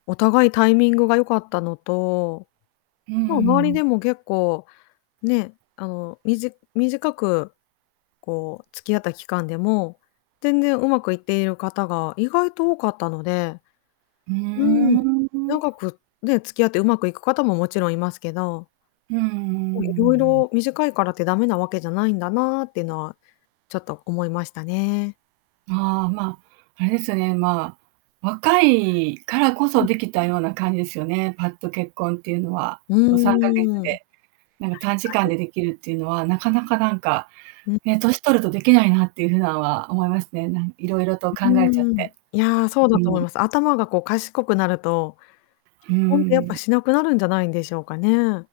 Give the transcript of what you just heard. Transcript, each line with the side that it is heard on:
left: お互いタイミングが良かったのと、
right: うー
left: まあ、周り
right: ん。
left: でも結構ね、あの、みじ短く、こう、付き合った期間でも、全然上手くいっている方が意外と多かったので。
right: うー
left: うーん、
right: ん。
left: 長くね、付き合ってうまくいく方ももちろんいますけど
right: うんうんうん
left: お、い
right: う
left: ろい
right: ん。
left: ろ短いからって駄目なわけじゃないんだな、っていうのは、ちょっと思いましたね。
right: ああ、ま、あれですよね、まあ、若いからこ
left: う
right: そ
left: ん。
right: できたような感じですよね、ぱっと結婚っていうのは。
left: う
right: そう3ヶ月
left: ーん。
right: で。なんか短時
left: 確か
right: 間
left: に。
right: でできるっていうのはなかなかなんか、
left: うん。
right: ね、年取るとできないなっていう風なんは思いますね。なん色々と考
left: う
right: えちゃっ
left: ーん、
right: て。
left: いや、そう
right: う
left: だと思い
right: ん。
left: ます。頭がこう賢くなると、
right: う
left: 結婚ってやっぱ
right: ん。
left: しなくなるんじゃないんでしょうかね。